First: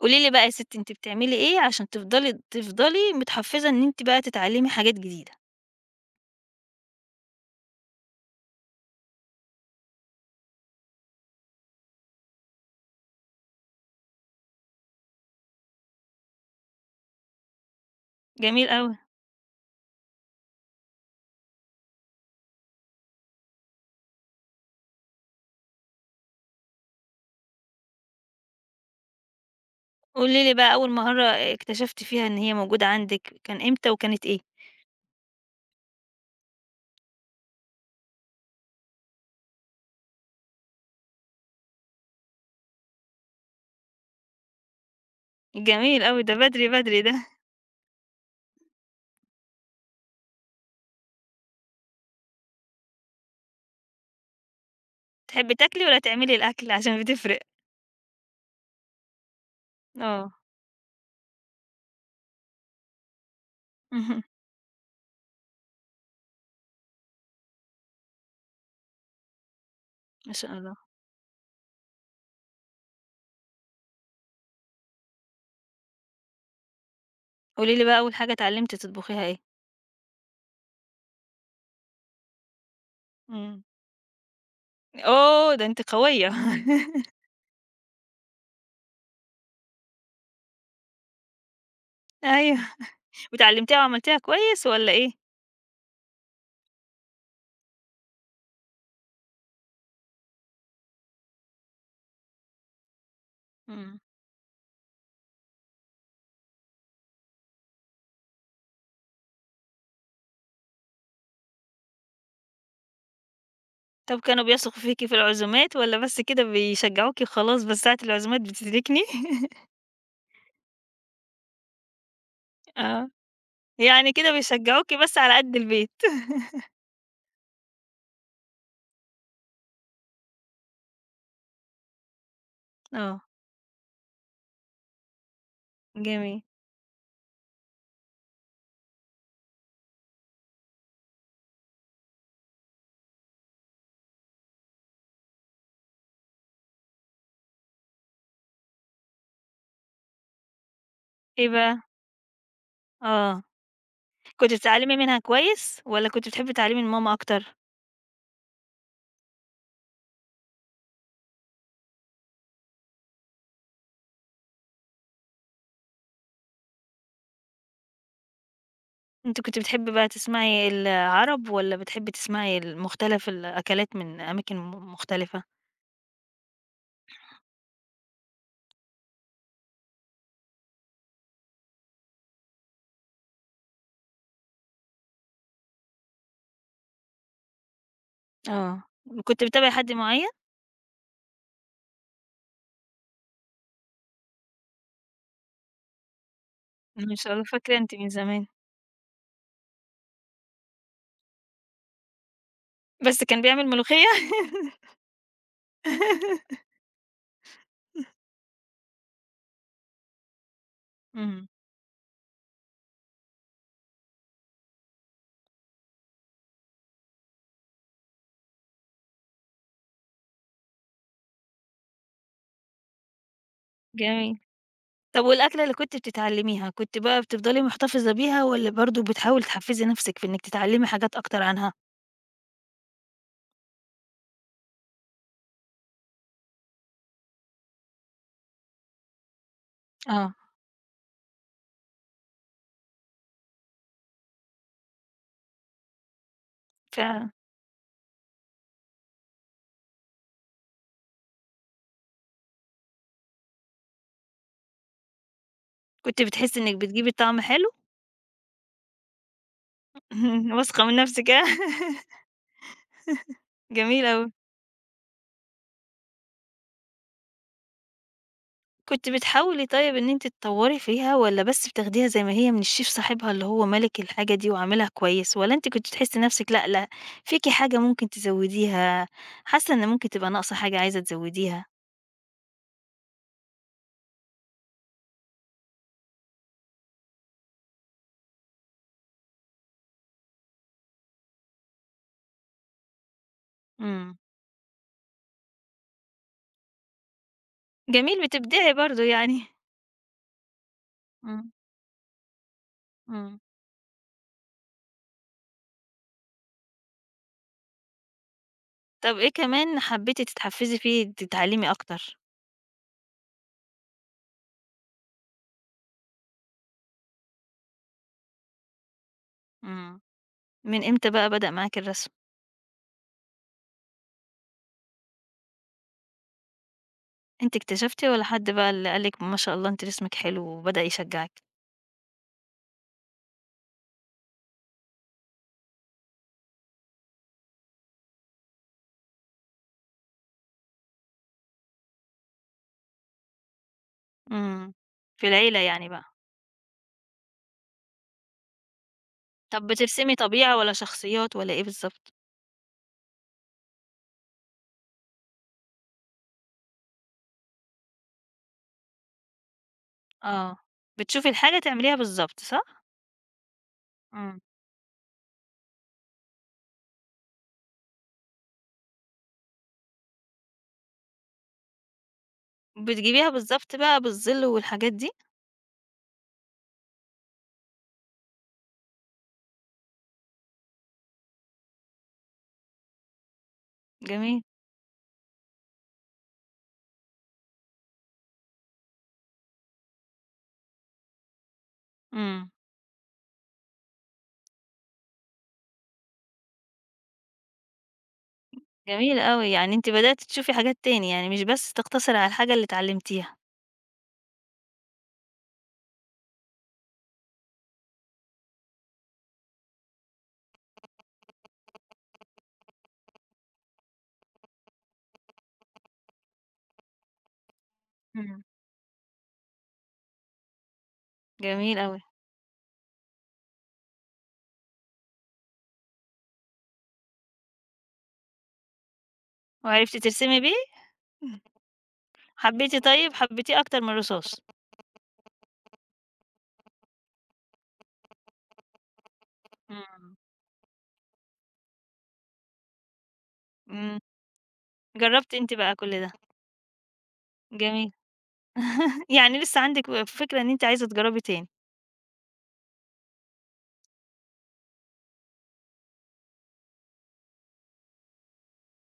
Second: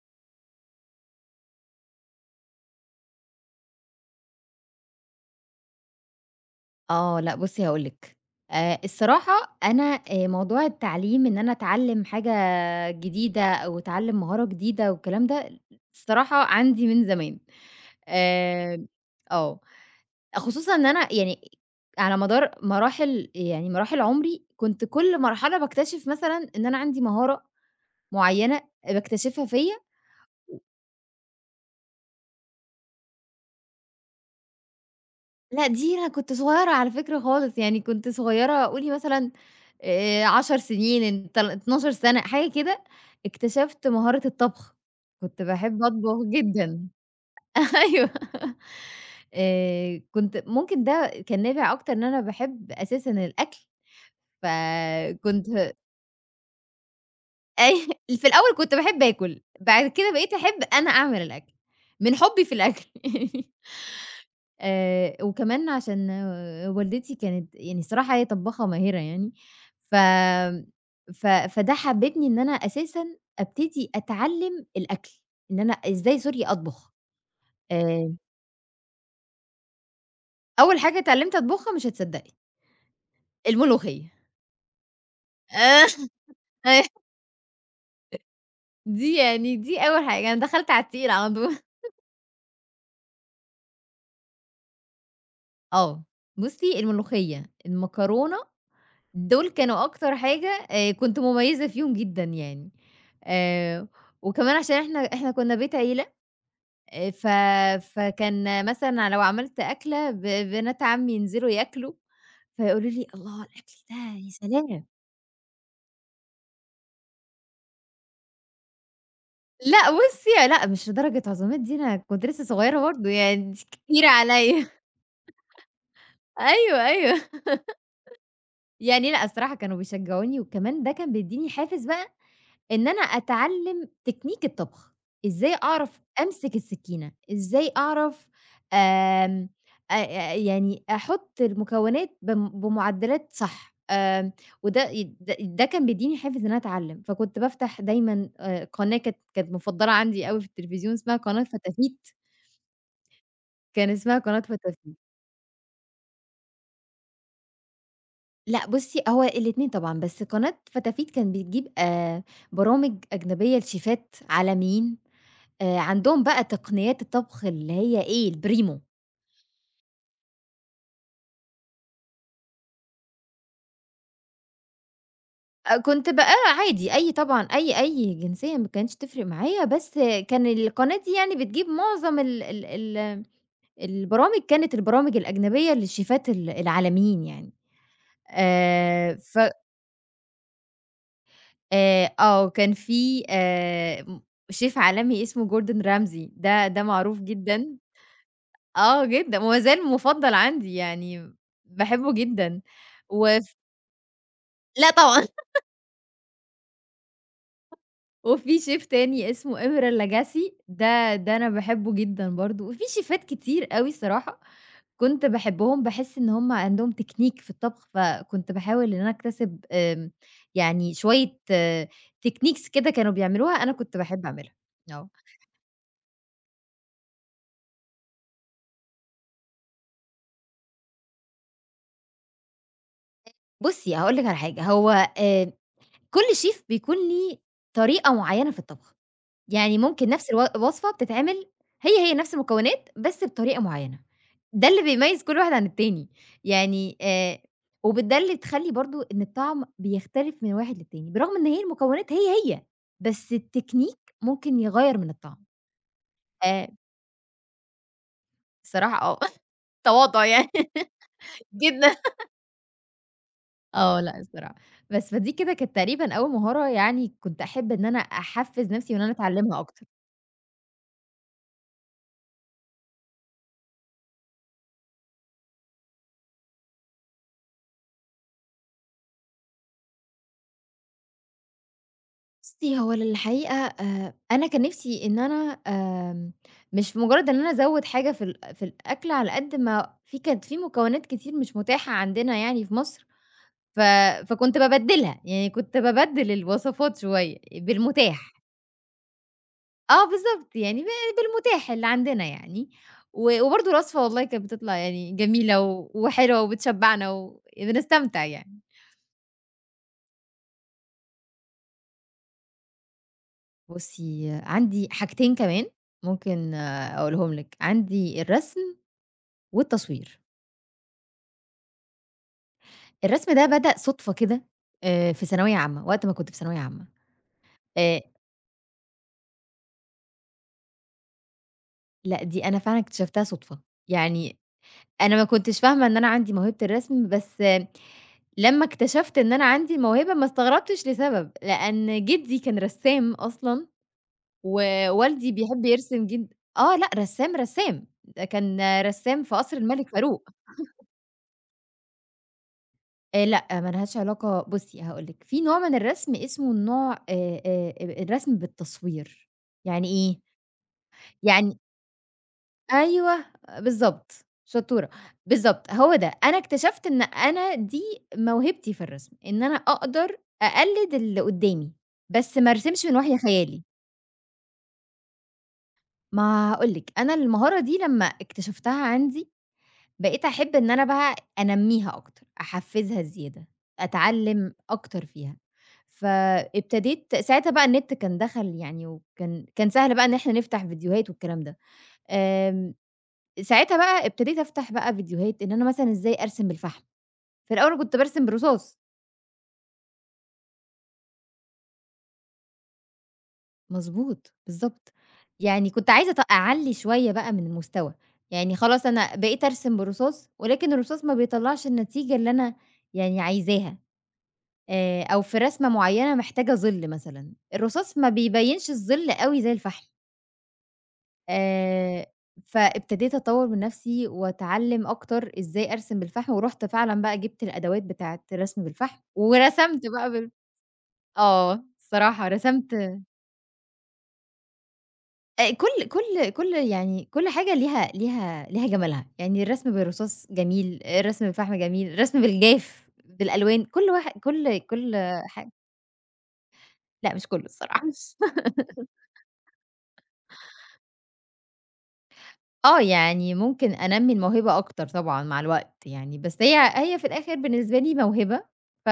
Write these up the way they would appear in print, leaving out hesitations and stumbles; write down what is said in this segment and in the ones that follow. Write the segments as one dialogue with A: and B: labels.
A: قولي لي بقى يا ستي، أنتِ بتعملي إيه عشان تفضلي متحفّزة إن أنتِ بقى تتعلّمي حاجات جديدة؟
B: آه، لأ بُصّي هاقول لِك، الصراحة أنا موضوع التعليم إن أنا أتعلّم حاجة جديدة أو أتعلّم مهارة جديدة والكلام ده، الصراحة عندي من زمان.
A: جميل
B: آآ
A: أوي.
B: آه، خصوصًا إن أنا يعني على مدار مراحل، يعني مراحل عمري، كنت كل مرحلة باكتشف مثلًا إن أنا عندي مهارة معيّنة باكتشفها فيّا.
A: قولي لي بقى أول مهارة اكتشفتِ فيها إن هي موجودة عندِك كان إمتى وكانت إيه؟
B: لأ، دي أنا كنت صغيّرة على فكرة خالص، يعني كنت صغيّرة، قولي مثلًا 10 سنين 12 سَنة حاجة كده، اكتشفت مهارة الطبخ، كنت باحب
A: جميل
B: أطبخ
A: أوي، ده بدري،
B: جدًا.
A: بدري ده.
B: أيوه. كنت ممكن ده كان نابع أكتر إن أنا باحب أساسًا الأكل،
A: تحبّي
B: فكنت
A: تاكلي والّا تعملي الأكل عشان بتفرق؟
B: أي. في الأول كنت باحب آكل، بعد كده
A: آه.
B: بقيت أحب أنا أعمل الأكل، من حُبّي في الأكل.
A: اهم.
B: وكمان عشان آه، والدتي كانت يعني الصراحة هي طبّاخة ماهرة يعني، ف
A: ما شاء الله.
B: ف فده حبّبني إن أنا أساسًا أبتدي أتعلّم الأكل، إن أنا إزاي sorry أطبخ.
A: قولي لي بقى أول
B: آآ
A: حاجة اتعلّمتِ تطبخيها إيه؟
B: أول حاجة اتعلّمت أطبخها مش هتصدّقي:
A: إمم.
B: الملوخية.
A: أوه! ده
B: آآ
A: أنتِ قوية.
B: دي يعني دي أول حاجة، أنا دخلت على التقيل على طول.
A: أيوه. واتعلّمتيها وعملتيها كويس والّا إيه؟
B: آه، بُصّي الملوخية، المكرونة، دول كانوا أكتر حاجة كنت مميزة فيهم جدًا يعني. آآ
A: إمم.
B: وكمان عشان إحنا كنا بيت عيلة، ف فكان مثلًا لو عملت أكلة بنات عمي ينزلوا ياكلوا، فيقولوا لي: "الله الأكل ده
A: طب
B: يا
A: كانوا بيثقوا
B: سلام."
A: فيكِ في العزومات والّا بس كده بيشجعوكِ وخلاص بس ساعة العزومات بتتركني؟
B: لأ بُصّي لأ، مش لدرجة عزومات، دي أنا كنت لسه صغيرة برضه،
A: آه،
B: يعني أنتِ كتير
A: يعني كده
B: عليَّ.
A: بيشجعوكِ بس على قد البيت.
B: أيوه، أيوه. يعني لأ الصراحة كانوا بيشجعوني، وكمان ده كان بيدّيني حافز بقى إن أنا
A: آه،
B: أتعلّم تكنيك الطبخ، إزاي أعرف
A: جميل.
B: أمسك السكينة، إزاي أعرف آمم أ أ يعني أحُط المكونات بمعدّلات صح. آمم وده ي د ده كان بيدّيني حافز إن أنا أتعلّم، فكنت بافتح دايمًا قناة كانت مُفضّلة عندي أوي في التلفزيون اسمها قناة
A: إيه بقى؟
B: فتافيت،
A: آه،
B: كان اسمها قناة
A: كنتِ
B: فتافيت.
A: بتتعلمي منها كويس والّا كنتِ بتحبي تعلمي من ماما أكتر؟
B: لأ بُصّي، هو الاتنين طبعًا، بس قناة فتافيت كان بتجيب برامج أجنبية لشيفات عالميين، عندهم بقى تقنيات الطبخ اللي هي إيه، الPrimo.
A: أنتِ كنتِ بتحبي بقى تسمعي العرب والّا بتحبي تسمعي ال مختلف الأكلات من أماكن مختلفة؟
B: كنت بقى عادي، أي طبعًا، أي جنسية ما كانتش تفرق معايا، بس كان القناة دي يعني بتجيب معظم ال ال ال البرامج، كانت البرامج الأجنبية للشيفات العالميين يعني.
A: آه،
B: ف
A: كنتِ بتتابعي حد معين؟
B: آه، كان في م شيف عالمي اسمه Gordon Ramsay، ده
A: ما
B: معروف
A: شاء الله، فاكرة
B: جدًا.
A: أنتِ من زمان.
B: آه جدًا، وما زال مُفضّل عندي يعني، باحبه جدًا.
A: بس كان
B: وف
A: بيعمل ملوخية؟
B: لأ طبعًا. وفي شيف تاني اسمه إبرة اللجاسي، ده
A: إمم،
B: أنا باحبه جدًا برضه، وفي شيفات كتير أوي الصراحة كنت باحبهم، باحس إن هُم عندهم تكنيك في الطبخ، فكنت باحاول إن أنا أكتسب يعني شوية techniques كده كانوا بيعملوها أنا كنت باحب
A: جميل.
B: أعملها. آه.
A: طب والأكلة اللي كنتِ بتتعلميها، كنتِ بقى بتفضلي محتفظة بيها والّا برضه بتحاولي تحفّزي نفسِك في إنِّك تتعلمي حاجات أكتر عنها؟
B: بُصّي هاقول لِك على حاجة، هو آآ، كل شيف بيكون ليه طريقة معيّنة في الطبخ. يعني ممكن نفس
A: آه.
B: الوصفة بتتعمل، هي نفس المكونات بس بطريقة معيّنة. ده اللي بيميّز كل واحد عن التاني، يعني
A: فكنتِ
B: وبده اللي تخلّي برضه إن الطعم بيختلف من واحد للتاني، برغم إن هي المكونات هي، بس التكنيك ممكن يغيّر من الطعم. آآ
A: بتحسّي إنِّك بتجيبي طعم حلو؟
B: الصراحة آه، تواضع يعني.
A: واثقة من نفسِك ها
B: جدًا. آه،
A: جميل
B: لأ
A: أوي.
B: الصراحة. بس فدي كده كانت تقريبًا أول مهارة، يعني كنت أحب إن أنا أحفّز نفسي وإن
A: كنتِ
B: أنا أتعلمها
A: بتحاولي
B: أكتر.
A: طيب إن أنتِ تطوّري فيها والّا بس بتاخديها زي ما هي من الشيف صاحبها اللي هو مَلِك الحاجة دي وعاملها كويس، والّا أنتِ كنتِ تحسّي نفسِك لأ، لأ فيكِ حاجة ممكن تزوّديها، حاسة إن ممكن تبقى ناقصة حاجة عايزة تزوّديها؟
B: بُصّي، هو للحقيقة أنا كان نِفْسي إن أنا آمم مش مُجرّد إن أنا أزوّد حاجة في في الأكل، على قد ما في كانت في مكونات كتير مش مُتاحة عندنا يعني في مصر، ف
A: إمم،
B: فكنت بابدّلها، يعني كنت بابدّل الوصفات شوية
A: جميل
B: بالمُتاح.
A: بتبدعي برضه يعني.
B: آه بالضبط، يعني
A: إمم،
B: بالمُتاح اللي عندنا يعني.
A: إمم.
B: وبرضه الوصفة والله كانت بتطلع يعني جميلة وحلوة وبتشبّعنا وبنستمتع يعني.
A: طب إيه كمان حبيتِ تتحفزي فيه تتعلمي أكتر؟
B: بُصّي، آه، عندي حاجتين كمان ممكن آه، أقولهم لِك: عندي الرسم
A: إمم،
B: والتصوير.
A: من إمتى بقى بدأ معاكِ الرسم؟
B: الرسم ده بدأ صُدفة كده، في ثانوية عامة، وقت ما كنت في ثانوية عامة.
A: أنتِ
B: آآ
A: اكتشفتِ والّا حد بقى اللي قال لِك ما شاء الله أنتِ رسمِك حلو وبدأ يشجعِك؟
B: لأ، دي أنا فعلًا اكتشفتها صُدفة. يعني أنا ما كنتش فاهمة إن أنا عندي موهبة الرسم، بس آه، لمّا اكتشفت إن أنا عندي الموهبة، ما استغربتش لسبب، لإن جدي كان رسّام أصلًا،
A: إمم، في
B: ووالدي
A: العيلة
B: بيحب
A: يعني بقى.
B: يرسم جد آه، لأ، رسّام، رسّام. ده كان رسّام في قصر
A: طب
B: الملك
A: بترسمي
B: فاروق.
A: طبيعة والّا شخصيات والّا إيه بالضبط؟
B: لأ، ما لهاش علاقة، بُصّي هاقول لِك، في نوع من الرسم اسمه النوع الرسم بالتصوير. يعني إيه؟
A: آه، بتشوفي
B: يعني
A: الحاجة تعمليها بالضبط صح؟
B: أيوه بالضبط،
A: إمم،
B: شطورة، بالضبط هو ده. أنا اكتشفت إن أنا دي موهبتي في الرسم، إن أنا أقدر أقلد اللي قدّامي، بس ما ارسمش من وحي
A: بتجيبيها
B: خيالي.
A: بالضبط بقى بالظل والحاجات دي؟
B: ما هاقول لِك، أنا المهارة دي لمّا اكتشفتها عندي، بقيت أحب إن أنا بقى أنمّيها أكتر، أحفّزها زيادة،
A: جميل،
B: أتعلّم أكتر فيها. فابتديت ساعتها بقى، النت كان دخل يعني وكان سهل بقى إن إحنا نفتح فيديوهات والكلام ده.
A: إمم،
B: آمم ساعتها بقى ابتديت أفتح بقى فيديوهات إن أنا مثلًا إزاي أرسم بالفحم، في الأول كنت بارسم بالرصاص.
A: جميل أوي، يعني أنتِ بدأتِ تشوفي حاجات تاني، يعني مش بس تقتصري على الحاجة اللي اتعلمتيها.
B: مضبوط، بالضبط، يعني كنت عايزة أعلّي شوية بقى من المستوى، يعني خلاص أنا بقيت أرسم بالرصاص، ولكن الرصاص ما بيطلّعش النتيجة اللي أنا يعني عايزاها. أو في رسمة معيّنة محتاجة ظِل مثلًا، الرصاص ما
A: إمم،
B: بيبيّنش الظِل أوي زي الفحم.
A: جميل أوي،
B: آآ، فابتديت أطوّر من نفسي وأتعلّم أكتر إزاي أرسم بالفحم، ورُحت فعلًا بقى جِبت الأدوات بتاعة الرسم بالفحم، ورسمت
A: وعرفتِ
B: بقى
A: ترسمي بيه؟
B: آه، الصراحة رسمت.
A: حبيتِ طيب، حبيتيه أكتر من الرصاص.
B: كل يعني كل حاجة ليها جمالها، يعني الرسم
A: إمم،
B: بالرصاص جميل، الرسم بالفحم جميل، الرسم بالجاف، بالألوان، كل
A: إمم،
B: واحد كل كل
A: جرّبتِ
B: حاجة.
A: أنتِ بقى كل ده،
B: لأ مش كله الصراحة.
A: جميل. يعني لسه عندِك فكرة إن أنتِ عايزة تجرّبي تاني،
B: آه، يعني ممكن أنمّي الموهبة أكتر طبعًا مع الوقت يعني، بس هي في الآخر بالنسبة لي موهبة، ف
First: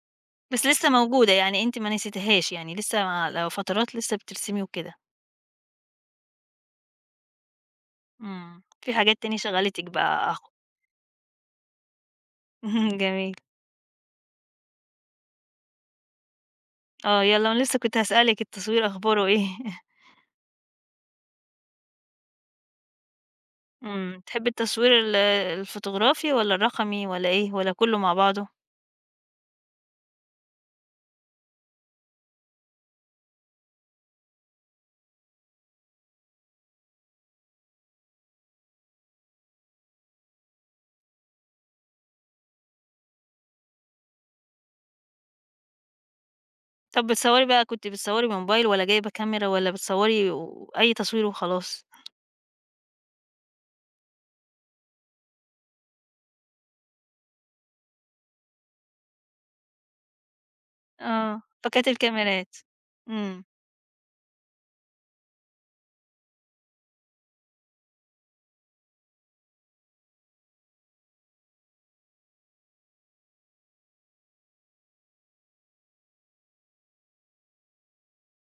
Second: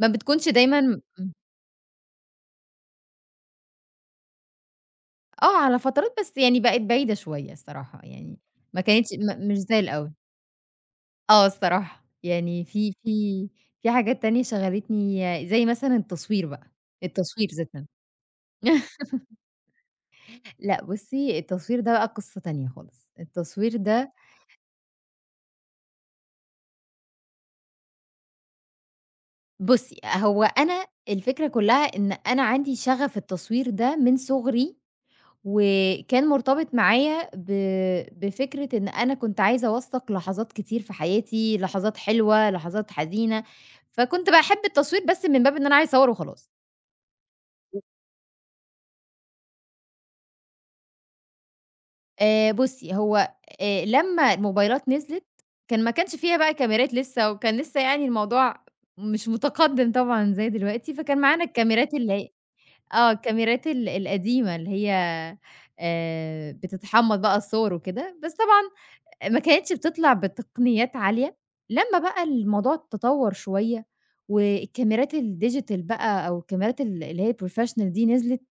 B: ما بتكونش
A: بس لسه
B: دايمًا.
A: موجودة، يعني أنتِ ما نسيتيهاش، يعني لسه على فترات لسه بترسمي وكده،
B: آه، على فترات بس، يعني بقت بعيدة شوية الصراحة، يعني
A: إمم،
B: ما
A: في
B: كانتش
A: حاجات تاني
B: مش زي
A: شغّلتِك
B: الأول.
A: بقى أهو،
B: آه الصراحة، يعني في
A: جميل.
B: في حاجات تانية شغّلتني، زي مثلًا التصوير بقى.
A: آه،
B: التصوير
A: يالّا أنا
B: ذات
A: لسه
B: نف
A: كنت هاسألِك التصوير أخباره إيه؟
B: لأ بُصّي، التصوير ده بقى قصة تانية خالص. التصوير ده،
A: إمم، تحبّي التصوير ال الفوتوغرافي والّا الرقمي والّا إيه، والّا كُلّه مع بعضه؟
B: بُصّي، هو أنا الفكرة كلّها إن أنا عندي شغف التصوير ده من صُغري، وكان مرتبط معايا بفكرة إن أنا كنت عايزة أوثّق لحظات كتير في حياتي، لحظات حلوة، لحظات حزينة. فكنت باحب التصوير بس من باب إن أنا عايزة أصوّر وخلاص.
A: طَب بتصوّري بقى كنتِ بتصوّري بموبايل والّا جايبة كاميرا والّا بتصوّري و أي تصوير وخلاص؟
B: بُصّي، هو لمّا الموبايلات نزلت، كان ما كانش فيها بقى كاميرات لسه، وكان لسه يعني الموضوع مش متقدِّم طبعًا زي دلوقتي، فكان
A: آه،
B: معانا
A: باكات
B: الكاميرات اللي هي
A: الكاميرات،
B: آه،
A: إمم،
B: الكاميرات القديمة اللي هي بتتحمّض بقى الصور وكده، بس طبعًا ما كانتش بتطلع بتقنيات عالية. لمّا بقى الموضوع اتطوّر شوية، والكاميرات الdigital بقى، أو الكاميرات اللي هي الprofessional دي نزلت،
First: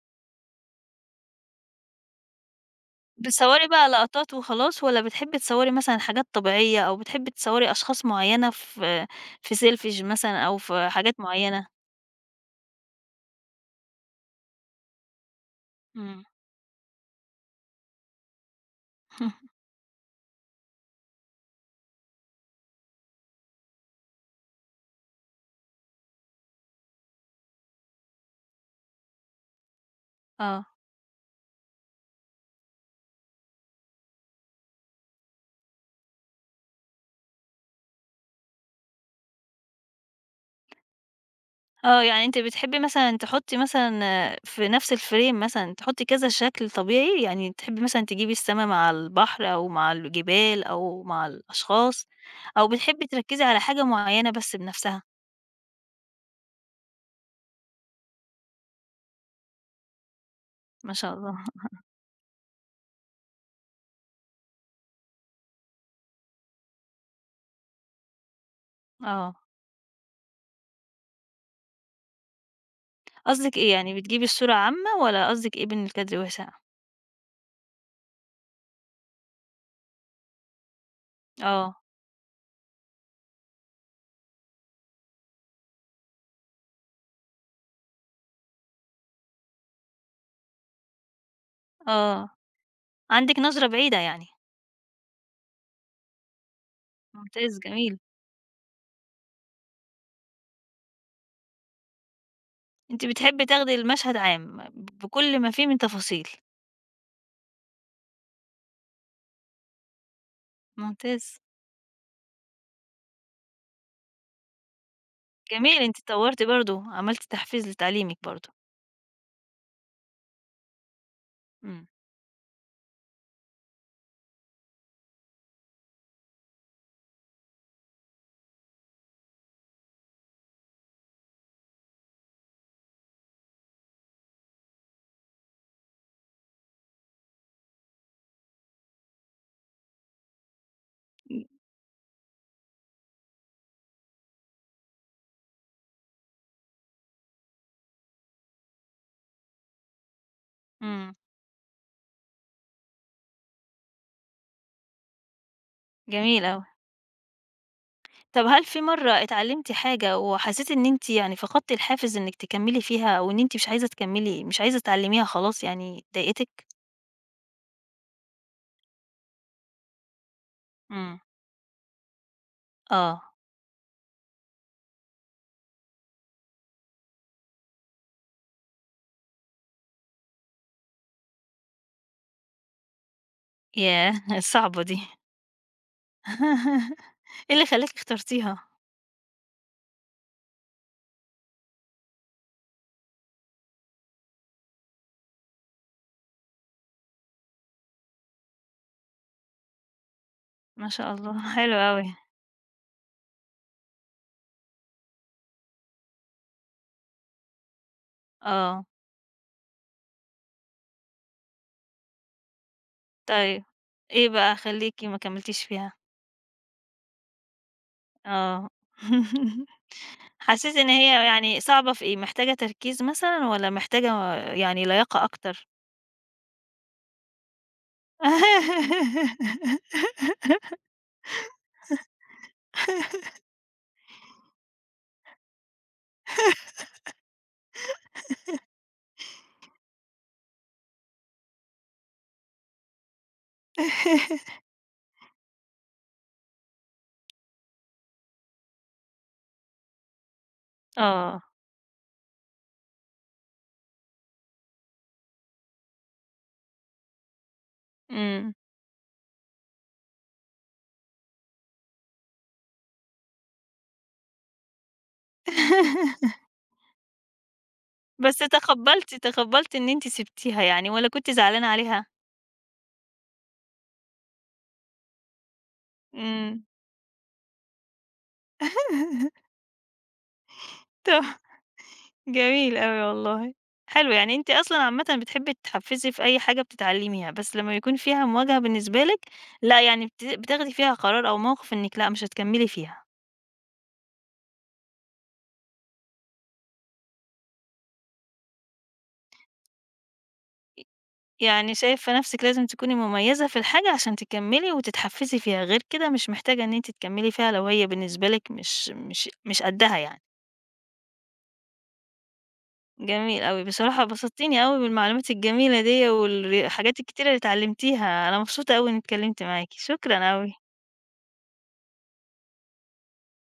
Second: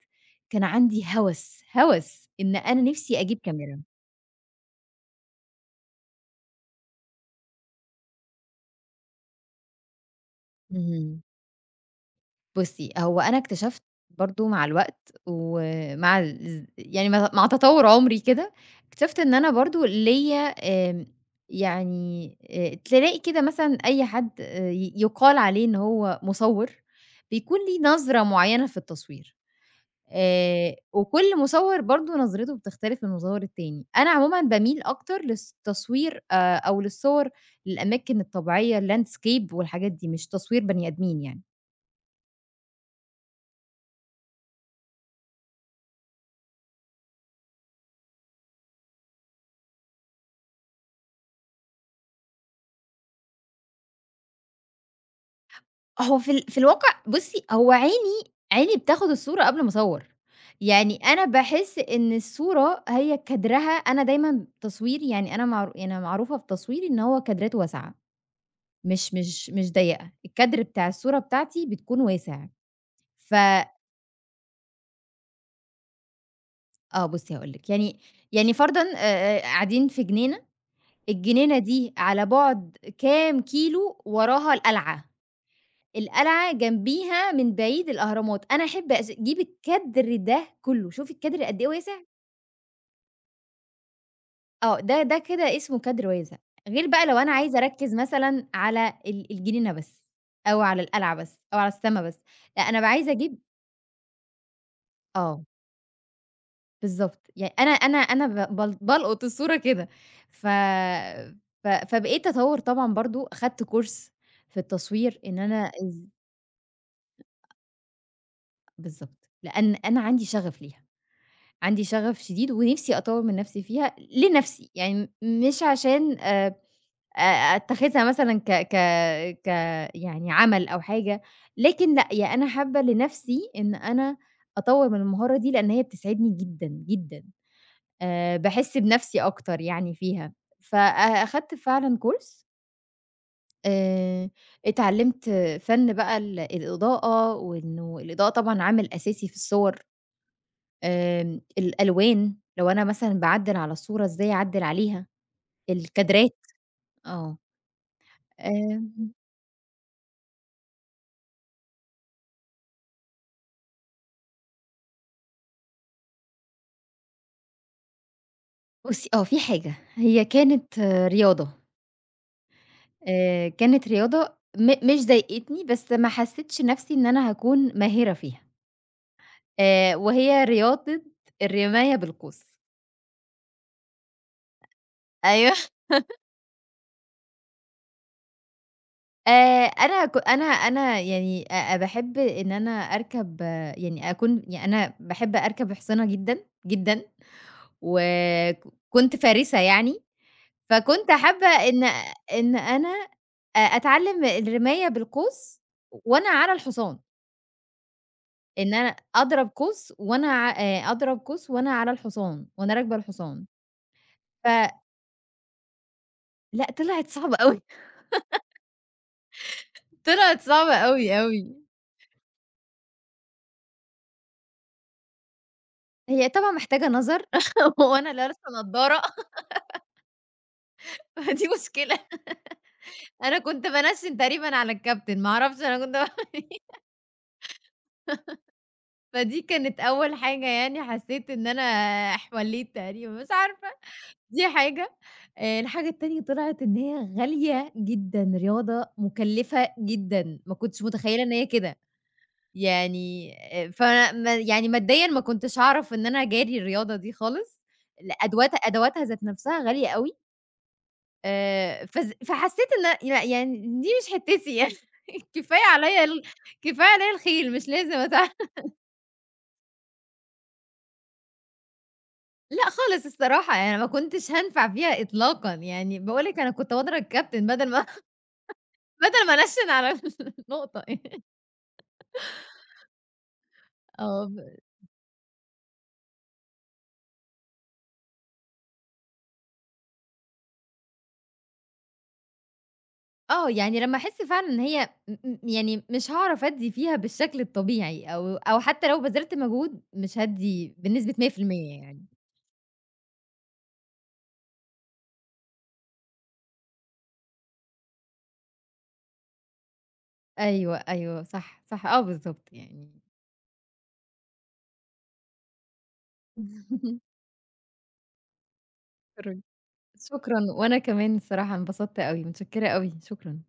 B: كان عندي هَوَس، هَوَس إن أنا نِفْسي أجيب
A: بتصوّري
B: كاميرا.
A: بقى لقطات وخلاص والّا بتحبي تصوّري مثلًا حاجات طبيعية أو بتحبي تصوّري أشخاص معيّنة في في selfies مثلًا أو في حاجات
B: اهم.
A: معيّنة؟
B: بُصّي، هو أنا اكتشفت برضه مع الوقت ومع
A: إمم،
B: يعني مع تطوّر عمري كده، اكتشفت إن أنا برضه ليّا آمم، يعني تلاقي كده مثلًا أي حد ي يُقال عليه إن هو مصوّر، بيكون ليه نظرة معيّنة في التصوير.
A: آه،
B: وكل مصوّر برضه نظرته بتختلف من مصوّر التاني. أنا عمومًا باميل أكتر للتصوير أو للصور للأماكن الطبيعية، الlandscape والحاجات دي، مش تصوير بني آدمين يعني.
A: آه، يعني أنتِ بتحبي مثلًا تحطّي مثلًا آه، في نفس الframe مثلًا تحطّي كذا شكل طبيعي، يعني تحبي مثلًا تجيبي السما مع البحر أو مع الجبال أو مع الأشخاص، أو بتحبي تركّزي على حاجة معيّنة بس بنفسها؟
B: هو في الواقع بُصّي، هو عيني بتاخد الصورة قبل ما أصوّر.
A: ما
B: يعني
A: شاء
B: أنا
A: الله،
B: باحس إن الصورة هي كادرها، أنا دايمًا تصويري، يعني أنا أنا معروفة بتصويري إن هو كادرات واسعة،
A: آه.
B: مش ضيّقة. الكادر بتاع الصورة بتاعتي بتكون واسع. ف
A: قصدِك إيه يعني بتجيبي الصورة عامة والّا قصدِك إيه بإن الكادر واسع؟
B: آه بُصّي هاقول لِك، يعني فرضًا قاعدين في جنينة، الجنينة
A: آه،
B: دي على بُعد كام كيلو، وراها القلعة. القلعة جنبيها من بعيد الأهرامات. أنا أحب أجيب الكادر ده كلّه، شوفي الكادر قد إيه واسع.
A: آه، عندِك نظرة بعيدة يعني،
B: آه، ده كده اسمه كادر واسع. غير بقى لو أنا عايزة
A: ممتاز
B: أركّز
A: جميل،
B: مثلًا على الجنينة بس، أو على القلعة بس، أو على السما بس. لأ أنا بابقى
A: أنتِ
B: عايزة أجيب
A: بتحبي تاخدي المشهد عام بكل
B: آه،
A: ما فيه من تفاصيل،
B: بالضبط، يعني أنا ب بال بالقط الصورة كده. ف
A: ممتاز،
B: ف فبقيت أطوّر طبعًا برضه. أخدت course في التصوير إن أنا
A: جميل أنتِ اتطورتِ برضه، عملتِ تحفيز لتعليمِك برضه،
B: بالضبط، لأن أنا عندي شغف ليها. عندي
A: إمم،
B: شغف شديد ونفسي أطوّر من نفسي فيها لنفسي، يعني مش عشان أ أتّخذها مثلًا ك ك ك يعني عمل أو حاجة. لكن لأ، يعني أنا حابة لنفسي إن أنا أطوّر من المهارة دي، لإن هي بتسعدني جدًا، جدًا. باحس بنفسي أكتر يعني فيها. فأخدت فعلًا كورس آآ اتعلّمت فَن بقى الإضاءة، وإنه الإضاءة طبعًا عامل أساسي في الصور.
A: إمم،
B: الألوان، لو أنا مثلًا باعدّل على الصورة إزاي أعدّل عليها، الكادرات.
A: جميل أوي.
B: آه.
A: طب هل في مرّة
B: آمم
A: اتعلمتِ حاجة وحسيتِ إن أنتِ يعني فقدتِ الحافز إنِك تكملي فيها أو إن أنتِ مش عايزة تكملي مش عايزة تتعلميها خلاص يعني ضايقتِك؟
B: بُصّي آه، في حاجة هي كانت آه،
A: إمم،
B: رياضة.
A: آه،
B: كانت رياضة مش ضايقتني، بس ما حسّيتش نَفْسي إن أنا هاكون ماهرة فيها. وهي رياضة الرماية بالقوس.
A: ياه! صعبة دي.
B: أيوه.
A: إيه اللي خلّاكِ اخترتيها؟
B: أنا ك أنا أنا يعني باحب إن أنا أركب آه، يعني أكون، يعني أنا باحب أركب حصينة جدًا، جدًا، وك كنت فارسة يعني.
A: ما
B: فكنت
A: شاء الله،
B: حابة
A: إمم. حلو
B: إن
A: أوي،
B: إن أنا أتعلّم الرماية بالقوس وأنا على الحصان، إن
A: آه،
B: أنا أضرب قوس وأنا ع أضرب قوس وأنا على الحصان، وأنا راكبة الحصان.
A: طيب إيه بقى
B: فلأ
A: خلّيكِ ما كمّلتيش فيها؟
B: طلعت صعبة أوي.
A: آه،
B: طلعت صعبة
A: حسّيتِ إن
B: أوي،
A: هي
B: أوي.
A: يعني صعبة في إيه، محتاجة تركيز مثلًا والّا محتاجة يعني لياقة أكتر؟
B: هي طبعًا محتاجة نَظَر وأنا لابسة نضارة. فدي مشكلة. أنا كنت بانشِّن تقريبًا على الكابتن، ما أعرفش أنا كنت باعمل إيه. فدي كانت أول حاجة، يعني حسيت إن أنا حوليت تقريبًا، مش عارفة. دي حاجة. الحاجة التانية طلعت إن هي غالية جدًا، رياضة مُكلّفة جدًا، ما كنتش متخيّلة إن
A: آه،
B: هي كده. يعني ف ما يعني ماديًا ما كنتش أعرف إن أنا أجاري الرياضة دي خالص. أدوات
A: إمم،
B: أدواتها ذات نَفْسها غالية أوي. فز فحسّيت إن لأ، يعني دي مش حتّتي يعني. كفاية عليّا كفاية عليّا الخيل، مش لازم
A: بس تقبّلتِ إن أنتِ سِبتيها يعني والّا كنتِ زعلانة عليها؟
B: لأ خالص الصراحة، يعني أنا ما كنتش هانفع فيها إطلاقًا، يعني باقول لِك أنا
A: إمم،
B: كنت هاضرب الكابتن بدل ما أنشِّن على النقطة.
A: ت جميل أوي والله، حلو
B: آه، ب
A: يعني أنتِ أصلًا عامةً بتحبي تتحفزي في أي حاجة بتتعلميها، بس لمّا يكون فيها مواجهة بالنسبة لِك لأ، يعني بتاخدي فيها قرار أو موقف إنِك لأ، مش هتكملي فيها،
B: آه، يعني لمّا أحس فعلًا إن هي م م يعني مش هاعرف أدّي فيها بالشكل الطبيعي، أو حتى لو بذلت مجهود مش هادّي بنسبة
A: يعني
B: 100% يعني.
A: شايفة نفسِك لازم تكوني مميزة في الحاجة عشان تكملي وتتحفزي فيها، غير كده مش محتاجة إن أنتِ تكملي فيها لو هي بالنسبة لِك مش قدها يعني.
B: أيوه، أيوه، صح، صح، آه بالضبط يعني.
A: جميل أوي، بصراحة بسطتيني أوي بالمعلومات الجميلة ديّة والحاجات الكتيرة اللي اتعلمتيها، أنا مبسوطة أوي إني
B: شكرًا،
A: اتكلمت معاكِ، شكرًا
B: شكراً،
A: أوي.
B: وأنا كمان الصراحة انبسطت أوي، متشكّرة أوي، شكرًا.